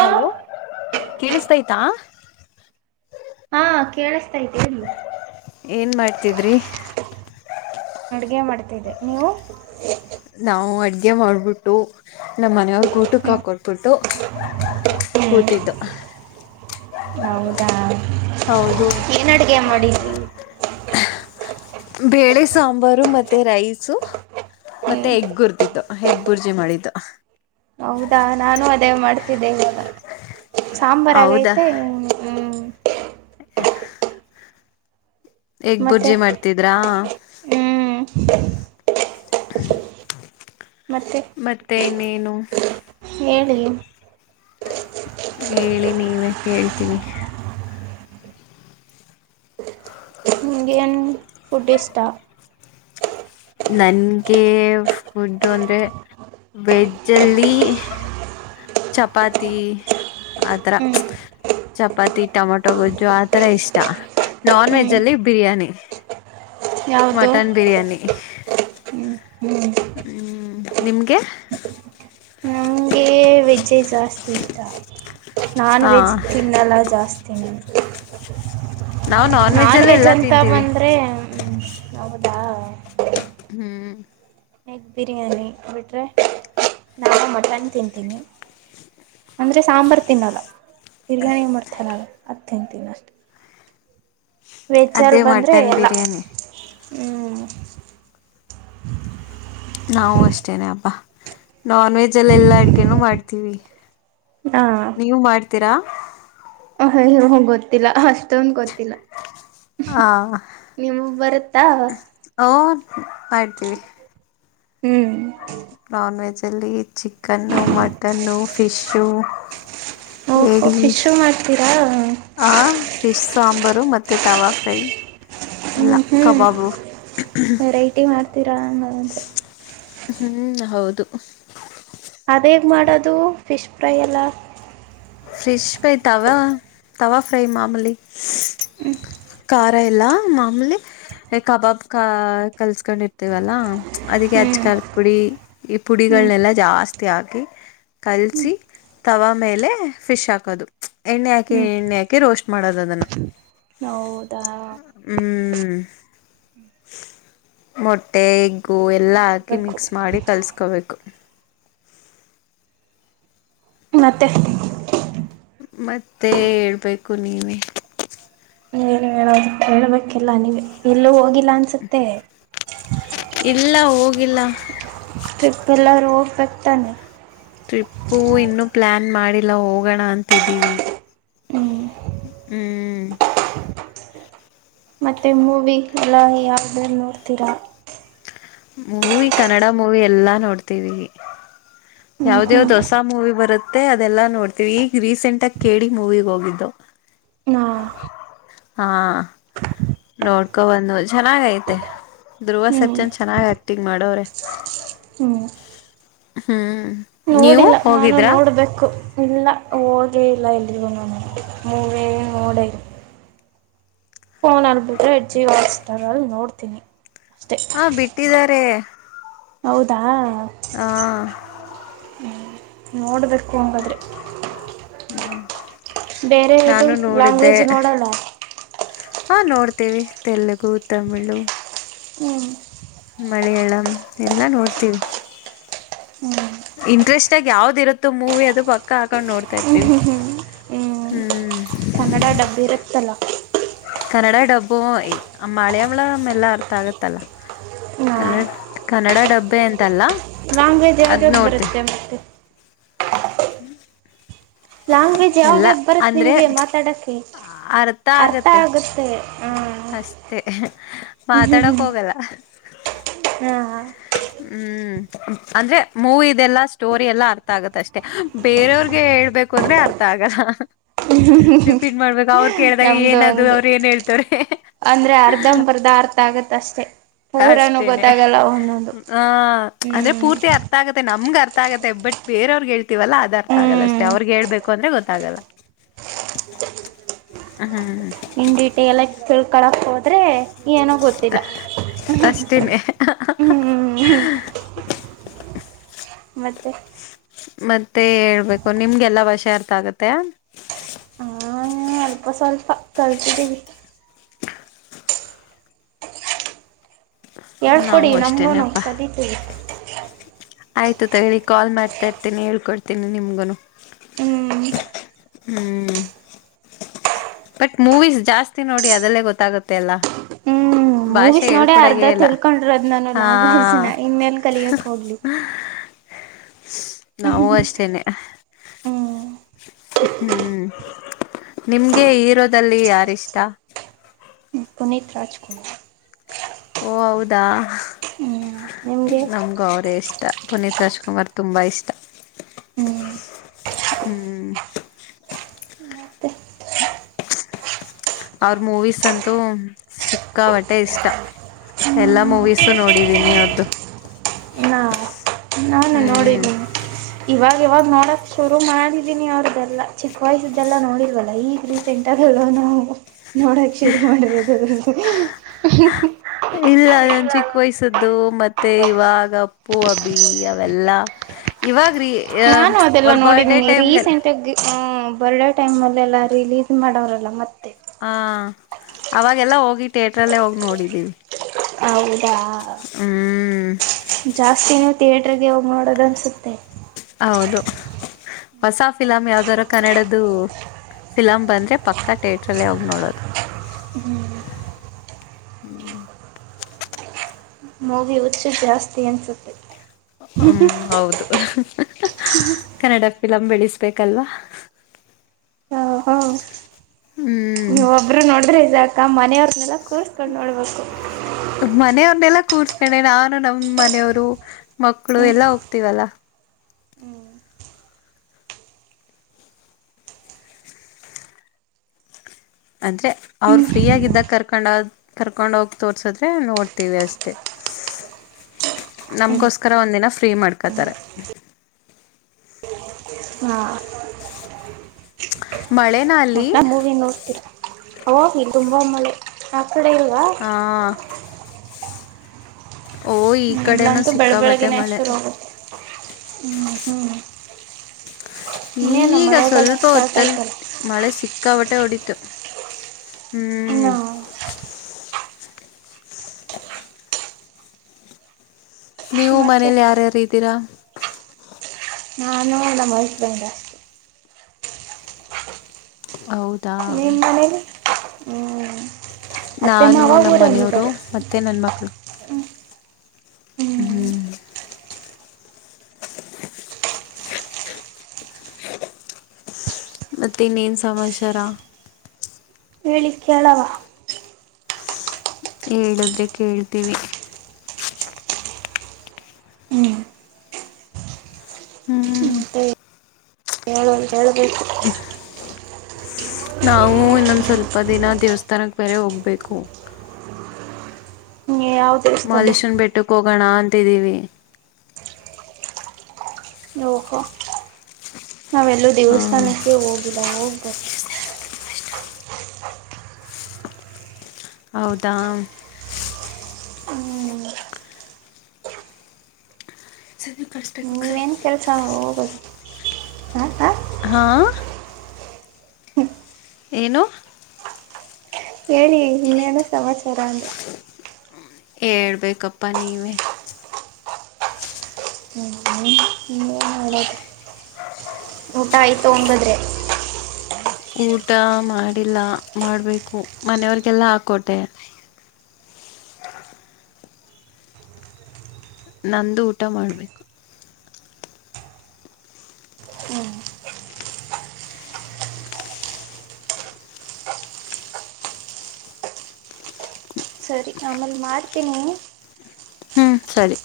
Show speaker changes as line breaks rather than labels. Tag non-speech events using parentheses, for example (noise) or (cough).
Hello ಕೇಳಿಸ್ತಯ್ತಾ.
ಹಾ ಕೇಳಿಸ್ಥಿತಿ ಹೇಳಿ.
ಏನ್ ಮಾಡ್ತಿದ್ರಿ.
ಅಡುಗೆ ಮಾಡ್ತಿದೆ ನೀವು.
ನಾವು ಅಡ್ಗೆ ಮಾಡ್ಬಿಟ್ಟು ನಮ್ಮ್ ಮನೆಯವ್ರ. ಊಟುಕ
ಹ್ಮ್
ಕೊಟ್ಬಿಟ್ಟು ಕೂತಿದ್ದು.
ಹೌದಾ
ಹೌದು
ಏನ್ ಅಡಗೆ ಮಾಡಿದ್ವಿ.
ಬೇಳೆ ಸಾಂಬಾರು ಮತ್ತೆ ರೈಸು. ಮತ್ತೆ
ಹ್ಮ್
ಎಗ್ ಹುರಿದಿದ್ದು ಎಗ್ ಬುರ್ಜಿ ಮಾಡಿದ್ದು.
ಹೌದಾ ನಾನು ಅದೇ ಮಾಡ್ತಿದ್ದೆವೆಗ
ಹೌದಾ
ಸಾಂಬಾರಗೈತೆ. ಹ್ಮ.
ಹ. ಎಗ್
ಮತ್ತೆ
ಬುರ್ಜಿ ಮಾಡ್ತಿದ್ರಾ.
ಹ್ಮ್.
(unintelligible)
ಮತ್ತೆ.
ಮತ್ತ ಇನ್ನೇನು.
ಹೇಳಿ.
ಹೇಳಿ ನೀವೇ ಕೇಳ್ತೀನಿ.
ಹಂಗೆನ್. ಫುಡ್ ಇಷ್ಟಾ.
ನನ್ಗೆ ಫುಡ್ ಅಂದ್ರೆ. ವೆಜ್ ಅಲ್ಲಿ. ಚಪಾತಿ ಆತರಾ.
ಹ್ಮ್
ಚಪಾತಿ ಟೊಮೊಟೊ ಗೊಜ್ಜು ಆತರ ಇಷ್ಟ ನಾನ್ ವೆಜ್
ಹ್ಮ್
ಅಲ್ಲಿ ಬಿರಿಯಾನಿ.
ಯಾವುದು
ಮಟನ್ ಬಿರಿಯಾನಿ.
ಹ್ಮ್ ಹ್ಮ್
ಹ್ಮ್ ನಿಮ್ಗೆ.
ವೆಜ್ಜೆ ಜಾಸ್ತಿ ಇಷ್ಟ ನಾನ್
ಹಾ
ವೆಜ್. ತಿನ್ನಲ್ಲ ಜಾಸ್ತಿ ನಾನು
ನಾವು
ನಾನ್
ಅಲ್ಲ
ವೆಜ್
ಎಲ್ಲಾ
ಅಂತ
ತಿಂತೀವಿ
ಬಂದ್ರೆ. ಹ್ಮ್ ಹೌದಾ.
ಹ್ಮ್.
ಎಗ್ ಬಿರಿಯಾನಿ ಬಿಟ್ರೆ ನಾನು ಮಟನ್ ತಿಂತೀನಿ. ಅಂದ್ರೆ ಸಾಂಬಾರ ತಿನ್ನಲ್ಲ ಬಿರಿಯಾನಿ ಮಾಡ್ತಾರಲ್ಲ ಅದ ತಿಂತೀನಿ ಅಷ್ಟೆ. ವೆಜಲ್
ಅದೇ
ಬಂದ್ರೆ
ಮಟನ್
ಎಲ್ಲ
ಬಿರಿಯಾನಿ
ಹ್ಮ್.
ನಾವು ಅಷ್ಟೇನೆ ಅಪ್ಪಾ ನಾನ್ ವೆಜ್ ಅಲ್ಲ ಎಲ್ಲಾ ಅಡ್ಗೆನು ಮಾಡ್ತೀವಿ.
ಹಾ
ನೀವು ಮಾಡ್ತೀರಾ?
ಅಯ್ಯೋ ಗೊತ್ತಿಲ್ಲ ಅಷ್ಟೊಂದು ಗೊತ್ತಿಲ್ಲ.
ಹಾ
ನಿಮಗ್ ಬರುತ್ತಾ
ಓ ಮಾಡ್ತೀವಿ.
ಹ್ಮ್
ನಾನ್ ವೆಜ್ ಅಲ್ಲಿ ಚಿ ಚಿಕನ್ನು ಮಟನ್ನು ಫಿಶು ಏಡಿ
ತೀರಾ.
ಆ ಫಿಶ್ ಸಾಂಬಾರು ಮತ್ತೆ ತವಾ ಫ್ರೈ. ಎಲ್ಲ
ಹ್ಮ್
ಕಬಾಬು
ವೆರೈಟಿ
(unintelligible)
ಮಾಡ್ತೀರಾ ಹಂಗಂದ್ರೆ
ಹ್ಮ್ ಹೌದು.
ಅದ ಹೇಗ್ ಮಾಡೋದು ಫಿಶ್ ಫ್ರೈ ಎಲ್ಲ?
Fish fry tawa tawa fry ಮಾಮೂಲಿ.
ಹ್ಮ
ಖಾರ ಎಲ್ಲ ಮಾಮೂಲಿ ಏ ಕಬಾಬ್ ಕ ಕಲ್ಸ್ಕೊಂಡಿರ್ತೇವಲ್ಲಾ ಅದಕ್ಕೆ ಅಚ್
ಹ್ಮ್
ಖಾರದಪುಡಿ ಪುಡಿ. ಈ
ಹ್ಮ್
ಪುಡಿಗಳನ್ನೆಲ್ಲ ಜಾಸ್ತಿ ಹಾಕಿ
ಹ್ಮ್
ಕಲ್ಸಿ ತವಾ ಮೇಲೆ ಫಿಶ್ ಹಾಕದು ಎಣ್ಣೆ ಹಾಕಿ
ಹ್ಮ್
ಎಣ್ಣೆ ಹಾಕಿ ರೋಸ್ಟ್ ಮಾಡೋದ ಅದನ್ನ.
ಹೌದಾ.
ಹ್ಮ್ ಮೊಟ್ಟೆ ಗೂ
ನಾನು
ಎಲ್ಲ ಹಾಕಿ
ಮಾಡ್ಬೇಕು
ಮಿಕ್ಸ್ ಮಾಡಿ ಕಲ್ಸ್ಕೋಬೇಕು.
ಮತ್ತೆ.
ಮತ್ತೆ ಹೇಳ್ಬೇಕು ನೀವೇ.
ಏನ್ ಹೇಳದು? ಹೇಳ್ಬೇಕೆಲ್ಲಾ ಎಲ್ಲಾ ನೀವೇ. ಎಲ್ಲೂ ಹೋಗಿಲ್ಲ ಅನ್ಸುತ್ತೆ.
ಇಲ್ಲ ಹೋಗಿಲ್ಲ
ಟ್ರಿಪ್ ಎಲ್ಲರ್ ಹೋಗ್ಬೇಕತಾನೆ.
ಟ್ರಿಪ್ಪು ಇನ್ನು ಪ್ಲಾನ್ ಮಾಡಿಲ್ಲ ಹೋಗಣ ಅಂತಿದ್ದೀವಿ.
ಹ್ಮ್
ಹ್ಮ್.
ಮತ್ತೆ ಮೂವಿ ಎಲ್ಲ ಯಾವ್ದ್ರಲ್ಲಿ ನೋಡ್ತೀರಾ?
ಮೂವಿ ಕನ್ನಡ ಮೂವಿ ಎಲ್ಲಾ ನೋಡ್ತೀವಿ
ಹ್ಮ್
ಯಾವ್ದ
ಹ್ಮ್
ಯಾವ್ದ ಹೊಸ ಮೂವಿ ಬರು ಮತ್ತೆ ಅದೆಲ್ಲಾ ನೋಡ್ತೀವಿ ಈಗ ರೀಸೆಂಟ್ ಆಗಿ ಕೆಡಿ ಮೂವಿಗ ಹೋಗಿದ್ದು.
ಹಾ
ಹಾ. ನೋಡ್ಕೋಬಂದು ಚೆನ್ನಾಗ್ ಐತೆ ಧ್ರುವ
ಹ್ಮ್
ಸರ್ಜನ್ ಚೆನ್ನಾಗ ಆಕ್ಟಿಂಗ್ ಮಾಡವ್ರೆ
ಹ್ಮ್
ಹ್ಮ್. ನೀವು
ನೋಡಿಲ್ಲ ನಾನು
ಹೋಗಿದ್ರಾ
ನೋಡ್ಬೇಕು. ಇಲ್ಲ ಹೋಗೆ ಇಲ್ಲ ಎಲ್ಲಿಗೂನು ನಾನ ಮೂವಿ ನೋಡೇ ಫೋನ್ ಅಲ್ಲಿಬಿಟ್ರೆ ಜಿಯೋ ಹಾಟ್ಸ್ಟರ್ ಅಲ್ಲಿ ನೋಡ್ತೀನಿ ಅಷ್ಟೇ.
ಹಾ ಬಿಟ್ಟಿದ್ದಾರೆ.
ಹೌದಾ.
ಹಾ.
ಹ್ಮ್, ನೋಡ್ಬೇಕು ಹಂಗಾದ್ರೆ
ಹ್ಮ್. (inaudible)
ಬೇರೆದದು ಲ್ಯಾಂಗ್ವೇಜ್ ನೋಡೋಲ್ಲ. (unintelligible)
ಹಾ, ನೋಡ್ತೀವಿ ತೆಲುಗು, ತಮಿಳು
ಹ್ಮ. (inaudible)
ಮಲಯಾಳಂ ಎಲ್ಲ ನೋಡ್ತೀವಿ.
ಹ್ಮ್ (inaudible)
ಇಂಟ್ರೆಸ್ಟ್ ಆಗಿ ಯಾವ್ದ್ ಇರುತ್ತೋ ಮೂವಿ ಅದು ಪಕ್ಕ ಹಾಕೊಂಡ್ ನೋಡ್ತಾ ಇರ್ತಿವಿ.
ಹ್ಞೂ
‌
ಹ್ಞೂ ಹ್ಞೂ
ಹ್ಮ್
ಕನ್ನಡ ಡಬ್ಬ (unintelligible) ಇರುತ್ತೆ. ತಲ. (inaudible)
ಕನ್ನಡ ಡಬ್ಬು ಮಲಯಾಳಂ ಎಲ್ಲ ಅರ್ಥ ಆಗತ್ತಲ್ಲ.
ಹಾಂ
ಕನ್ನಡ್ ಕನ್ನಡ ಡಬ್ಬೆ ಅಂತಲ್ಲ
ಲಾಂಗ್ವೇಜ್ ಯಾವುದು
ಅದ್
ಯಾವುದು ಬರುತ್ತೆ ಮತ್ತೆ.
ಹ್ಮ್. (inaudible)
ಲ್ಯಾಂಗ್ವೇಜ್ ಯಾವದ-ಯಾವದು ಬರುತ್ತೆ
ಅಂದ್ರೆ
ನಿಮ್ಗೆ ಮಾತಾಡಕ್ಕೆ. ಅರ್ಥ ಆಗತ್ತೆ
ಅಷ್ಟೇ ಮಾತಾಡಕ್ ಹೋಗಲ್ಲ.
ಹ್ಮ್ ಹ್ಮ. (inaudible)
ಹ್ಮ್, ಅಂದ್ರೆ ಮೂವಿ ಇದೆಲ್ಲಾ ಸ್ಟೋರಿ ಎಲ್ಲ ಅರ್ಥ ಆಗತ್ ಅಷ್ಟೇ ಬೇರೆಯವ್ರಗೆ ಹೇಳ್ಬೇಕು ಅಂದ್ರೆ ಅರ್ಥ ಅರ್ಥ ಆಗಲ್ಲ ಹ್ಮ, ಗೊತ್ತಾಗ ರಿಪೀಟ್ ಮಾಡ್ಬೇಕ ಅವ್ರ ಕೇಳ್ದಾಗ ಏನದು ಅವ್ರ ಏನ್ ಹೇಳ್ತವ್ರೆ
ಅಂದ್ರೆ ಅರ್ಧಂಬರ್ಧ ಅರ್ಥ ಆಗತ್ತ ಅಷ್ಟೇ. ಪೂರನೂ
ಅಷ್ಟೇನೆ
ಗೊತ್ತಾಗಲ್ಲ ಒಂದೊಂದು
ಹ
ಹ್ಞೂ
ಅಂದ್ರೆ ಪೂರ್ತಿ ಅರ್ಥ ಅರ್ಥ ಆಗತ್ತ ನಮ್ಗ್ ಅರ್ಥ ಆಗುತ್ತೆ ಬಟ್ ಬೇರವ್ರಿಗೆ ಹೇಳ್ತವಲ್ಲ ಅರ್ಥಗಲ್ಲ ಅಷ್ಟೇ
ಹ್ಞೂ
ಅವ್ರಿಗೆ ಹೇಳ್ಬೇಕು ಅಂದ್ರೆ ಗೊತ್ತಾಗಲ್ಲ. ಹಾ (inaudible)
ಇ ಡೀಟೇಲ್ ತಿಳ್ಕಳಕ್ ಹೋದ್ರೆ ಏನೋ ಗೊತ್ತಿಲ್ಲ.
ತಮ್ಮ
ಹ್ಞೂ
(unintelligible)
ಹ್ಞೂ ಹ್ಞೂ ಮತ್ತೆ-
ಮತ್ತೆ ಹೇಳ್ಬೇಕು ನಿಮ್ಗೆಲ್ಲ ಭಾಷೆ ಅರ್ಥ ಆಗತ್ತೆ.
ಸ್ವಲ್ಪ ಸ್ವಲ್ಪ ಕಲ್ಸಿದ್ದವಿ. ಹೇಳ್ಕೊಡಿ
ನಾವು
ನಮಗೂನು
ಅಷ್ಟೇನೆಪ್ಪಾ
ಕಲಿತೀವಿ.
ಆಯ್ತು ತಡಿ ಕಾಲ್ಮಾಡ್ತಾ ಇರ್ತನಿ ಹೇಳ್ಕೊಡ್ತೀನಿ ನಿಮ್ಗುನು.
ಹ್ಮ್
ಹ್ಮ್, ಬಟ್ ಮೂವೀಸ್ ಜಾಸ್ತಿ ನೋಡಿ ಅದರಲ್ಲೇ ಗೊತ್ತಾಗುತ್ತೆ ಅಲ್ಲಾ.
ಹ್ಮ್
ಭಾಷೆ
ಮೂವೀಸ್ ನೋಡೇ ಅರ್ಧ
ಹೇಳ್ಕೊಡದೆಇಲ್ಲ
ತಿಳ್ಕೊಂಡಿರೋದು ನಾನು
ಹಾ
ಲಾಂಗ್ವೇಜ್ನ ಇನ್ನೆಲ್ಲಿ ಕಲಿಯಕ್ಕೆ ಹೋಗ್ಲಿ
ನಾವುಅಷ್ಟೇನೆ
ಹ್ಮ್
ಹ್ಮ್, ನಿಮ್ಗೆ ಹಿರೋದಲ್ಲಿ ಯಾರಿಷ್ಟ?
ಪುನೀತ್ ರಾಜ್ಕುಮಾರ್
ಓ ಹೌದಾ!
ಹ್ಮ್ ನಿಮಗೆ
ನಮ್ಗೂ ಅವರೇ ಇಷ್ಟ. ಪುನೀತ್ ರಾಜ್ಕುಮಾರ್ ತುಂಬಾ ಇಷ್ಟ.
ಹ್ಮ್
ಹ್ಮ್
ಮತ್ತೆ (inaudible)
ಅವ್ರ ಮೂವೀಸ್ ಅಂತೂ ಸಿಕ್ಕ ಪಟ್ಟೆ ಇಷ್ಟ. ಎಲ್ಲಾ ಮೂವೀಸು ನೋಡಿದೀನಿ ಅವ್ರ್ದು.
ನಾ (inaudible) ನಾನು
ಹ್ಮ್,
ನೋಡಿದ್ದೀನಿ ಇವಾಗ ಇವಾಗ ನೋಡಕ್ ಶುರು ಮಾಡಿದೀನಿ. ಅವ್ರದ್ದೆಲ್ಲ ಚಿಕ್ಕ ವಯಸ್ಸ್ದೆಲ್ಲಾ ನೋಡಿರ್ವಲ್ಲ ಈಗ ರೀತಿ ಸೆಂಟರ್ಲ್ಲ ನಾವು ನೋಡಕ್ ಶುರು ಮಾಡರದು (unintelligible)
ಇಲ್ಲಾ ಚಿಕ್ಕ ವಯಸ್ದು ಮತ್ತೆ ಇವಾಗ ಅಪ್ಪು, ಅಬಿ ಅವೆಲ್ಲಾ ಇವಾಗ್ರೀ ಅವ್ರ ಬರ್ಡೇ ಟೈಮ್ಗೆಲ್
ಹ, ಬರ್ಡೆೇ ಟೈಮ್ಲ್ಲೆಲ್ಲ ರಿಲೀಸ್ ಮಾಡೋರಲ್ಲ ಮತ್ತೆ
ಹ, ಅವಾಗೆಲ್ಲ ಹೋಗಿ ಥಿಯೇಟ್ರಲ್ಲೇ ಹೋಗಿ ನೋಡಿದ್ದೀವಿ.
ಹೌದಾ,
ಹ್ಮ್
ಜಾಸ್ತಿ ನೀವು ಥಿಯೇಟರ್ಗೆ ಹೋಗಿ ನೋಡೋದ ಅನ್ಸುತ್ತೆ.
ಹೌದು, ಹೊಸಾ ಫಿಲಮ್ ಯಾವ್ದಾರ ಕನ್ನಡದ್ದು. ಫಿಲಮ್ ಬಂದರೆ ಪಕ್ಕ ಥೇಟ್ರಲ್ಲ ಹೋಗಿ ನೋಡೋದು.
ಮೂವಿ ಹುಚ್ಚು ಜಾಸ್ತಿ ಅನಿಸುತ್ತೆ.
ಹ್ಮ್, ಹೌದು ಕನ್ನಡ ಫಿಲಂ ಬೆಳಸ್ಬೇಕಲ್ವಾ.
ಹ, ಹ
ಹ್ಮ್
ನೀವ ಒಬ್ರು ನೋಡ್ರಿ ಇದಾಕ ಮನೆಯವ್ರನೆಲ್ಲ ತೋರ್ರಿಸ್ಕೊಂಡು ನೋಡಬೇಕು.
ಮನೆಯವರನ್ನೆಲ್ಲ ಕೂರ್ಸಿತಿನಿನಾನು ನಮ್ ಮನೆಯವರು ಮಕ್ಕಳು
ಹ್ಞೂ
ಎಲ್ಲಾ ಹೋಗ್ತೀವಲ್ಲ. ಅಂದ್ರೆ ಅವ್ರ ಫ್ರೀ ಆಗಿದ್ದಾಗ ಕರ್ಕೊಂಡ ಕರ್ಕೊಂಡ ಹೋಗಿ ತೋರ್ಸದ್ರೆ ನೋಡ್ತೀವಿ ಅಷ್ಟೆ, ನಮಗೋಸ್ಕರ ಒಂದಿನ ಫ್ರೀ ಮಾಡ್ಕೊಳ್ತಾರೆ.
ಹಾ,
ಮಳೆ
ಒಟ್ ಮೂವಿ ನೋಡ್ತೀರ ಅವೋಗ ತುಂಬ ಮಳೆ ಆ ಕಡೆ ಇಲ್ವಾ
ಹಾ,
(unintelligible)
ಓ ಈ
ಹ್ಮ್,
ಕಡೆನೂ
ಇಲ್ಲಂತೂ ಬೆಳ
ಸಿಕ್ಕಾಬಟ್ಟೆ
ಬೆಳಗ್ಗಿನೇ
ಮಳೆ
ಶುರುಹಾಗುತ್ತೆ ಹ್ಮ್, ಹ್ಮ್
ಈಗ ಸ್ವಲ್ಪ ಹೊತ್ತಲ್
ಆಯ್ತಲ್ಲ
ಮಳೆ ಸಿಕ್ಕಾಪಟ್ಟೆ ಹೊಡಿತು.
ನ
ಹ್ಮ್
(inaudible)
ನೀವು
ಮತ್ತೆ
ಮನೇಲಿ ಯಾರ್ಯಾರು ಇದ್ದೀರಾ
ನಾನು ನಮ್ಮ ಹಸ್ಬೆಂಡ್
ಹೌದಾ
ನಿಮ್ಮ ಮನೆಯಲ್ಲಿ ಹ್ಮ್
ನಾನು ನಮ್ಮ ಮನೆಯವರು ಮತ್ತೆ ನನ್ನ ಮಕ್ಕಳು
ಹ್ಞೂ
ಹ್ಮ್ ಮತ್ತೆ ಇನ್ನೇನ್ ಸಮಾಚಾರ
ಹೇಳಿ ಕೇಳವಾ (unintelligible)
ಹೇಳದ್ರೆ ಕೇಳ್ತೀವಿ
ಹ್ಞೂ
ಹ್ಮ್
ಹೇಳ ಹೇಳ್ಬು (unintelligible)
ನಾವು ಇನ್ನೊಂದ್ ಸ್ವಲ್ಪ ದಿನ ದೇವಸ್ಥಾನಕ್ ಬೇರೆ ಹೋಗ್ಬೇಕು.
ಈ ಯಾವದು (unintelligible)
ಮಹಾದೇಶ್ವ ಬೆಟ್ಟಕ್ ಹೋಗೋಣ ಅಂತಿದ್ದೀವಿ.
ಯ ಹ (unintelligible) ನಾವೆಲ್ಲೂ
ಹಾಂ
ದೇವಸ್ಥಾನಕ್ಕೆ ಹೋಗಿಲ್ಲ ಹೋಗ್ಬೇಕ
ಹೌದಾ
ಹ್ಞೂ
ಸ ಕಲಿಸಬೇಕು
ನೀವೇನು ಕೆಲಸ ಹೋಗೋದು ಹಾಂ ಹಾಂ
ಹಾ (unintelligible) ಏನು?
ಎನ್, ಎನು? ಏನ ಸಮಾಚಾರ ಅಂದೆ (unintelligible)
ಹೇಳ್ಬೇಕಪ್ಪ ನೀವೇ.
(unintelligible) ಊಟ ಆಯ್ತು ಹಂಗದ್ರೆ?
ಊಟ ಮಾಡಿಲ್ಲ ಮಾಡಬೇಕು ಮನೆಯವ್ರಿಗೆಲ್ಲ ಹಾಕೊಟ್ಟೆ. ನಂದು ಊಟ ಮಾಡ್ಬೇಕು.
ಸರಿ ಆಮೇಲೆ ಮಾಡ್ತೀನಿ.
ಹೂಂ ಸರಿ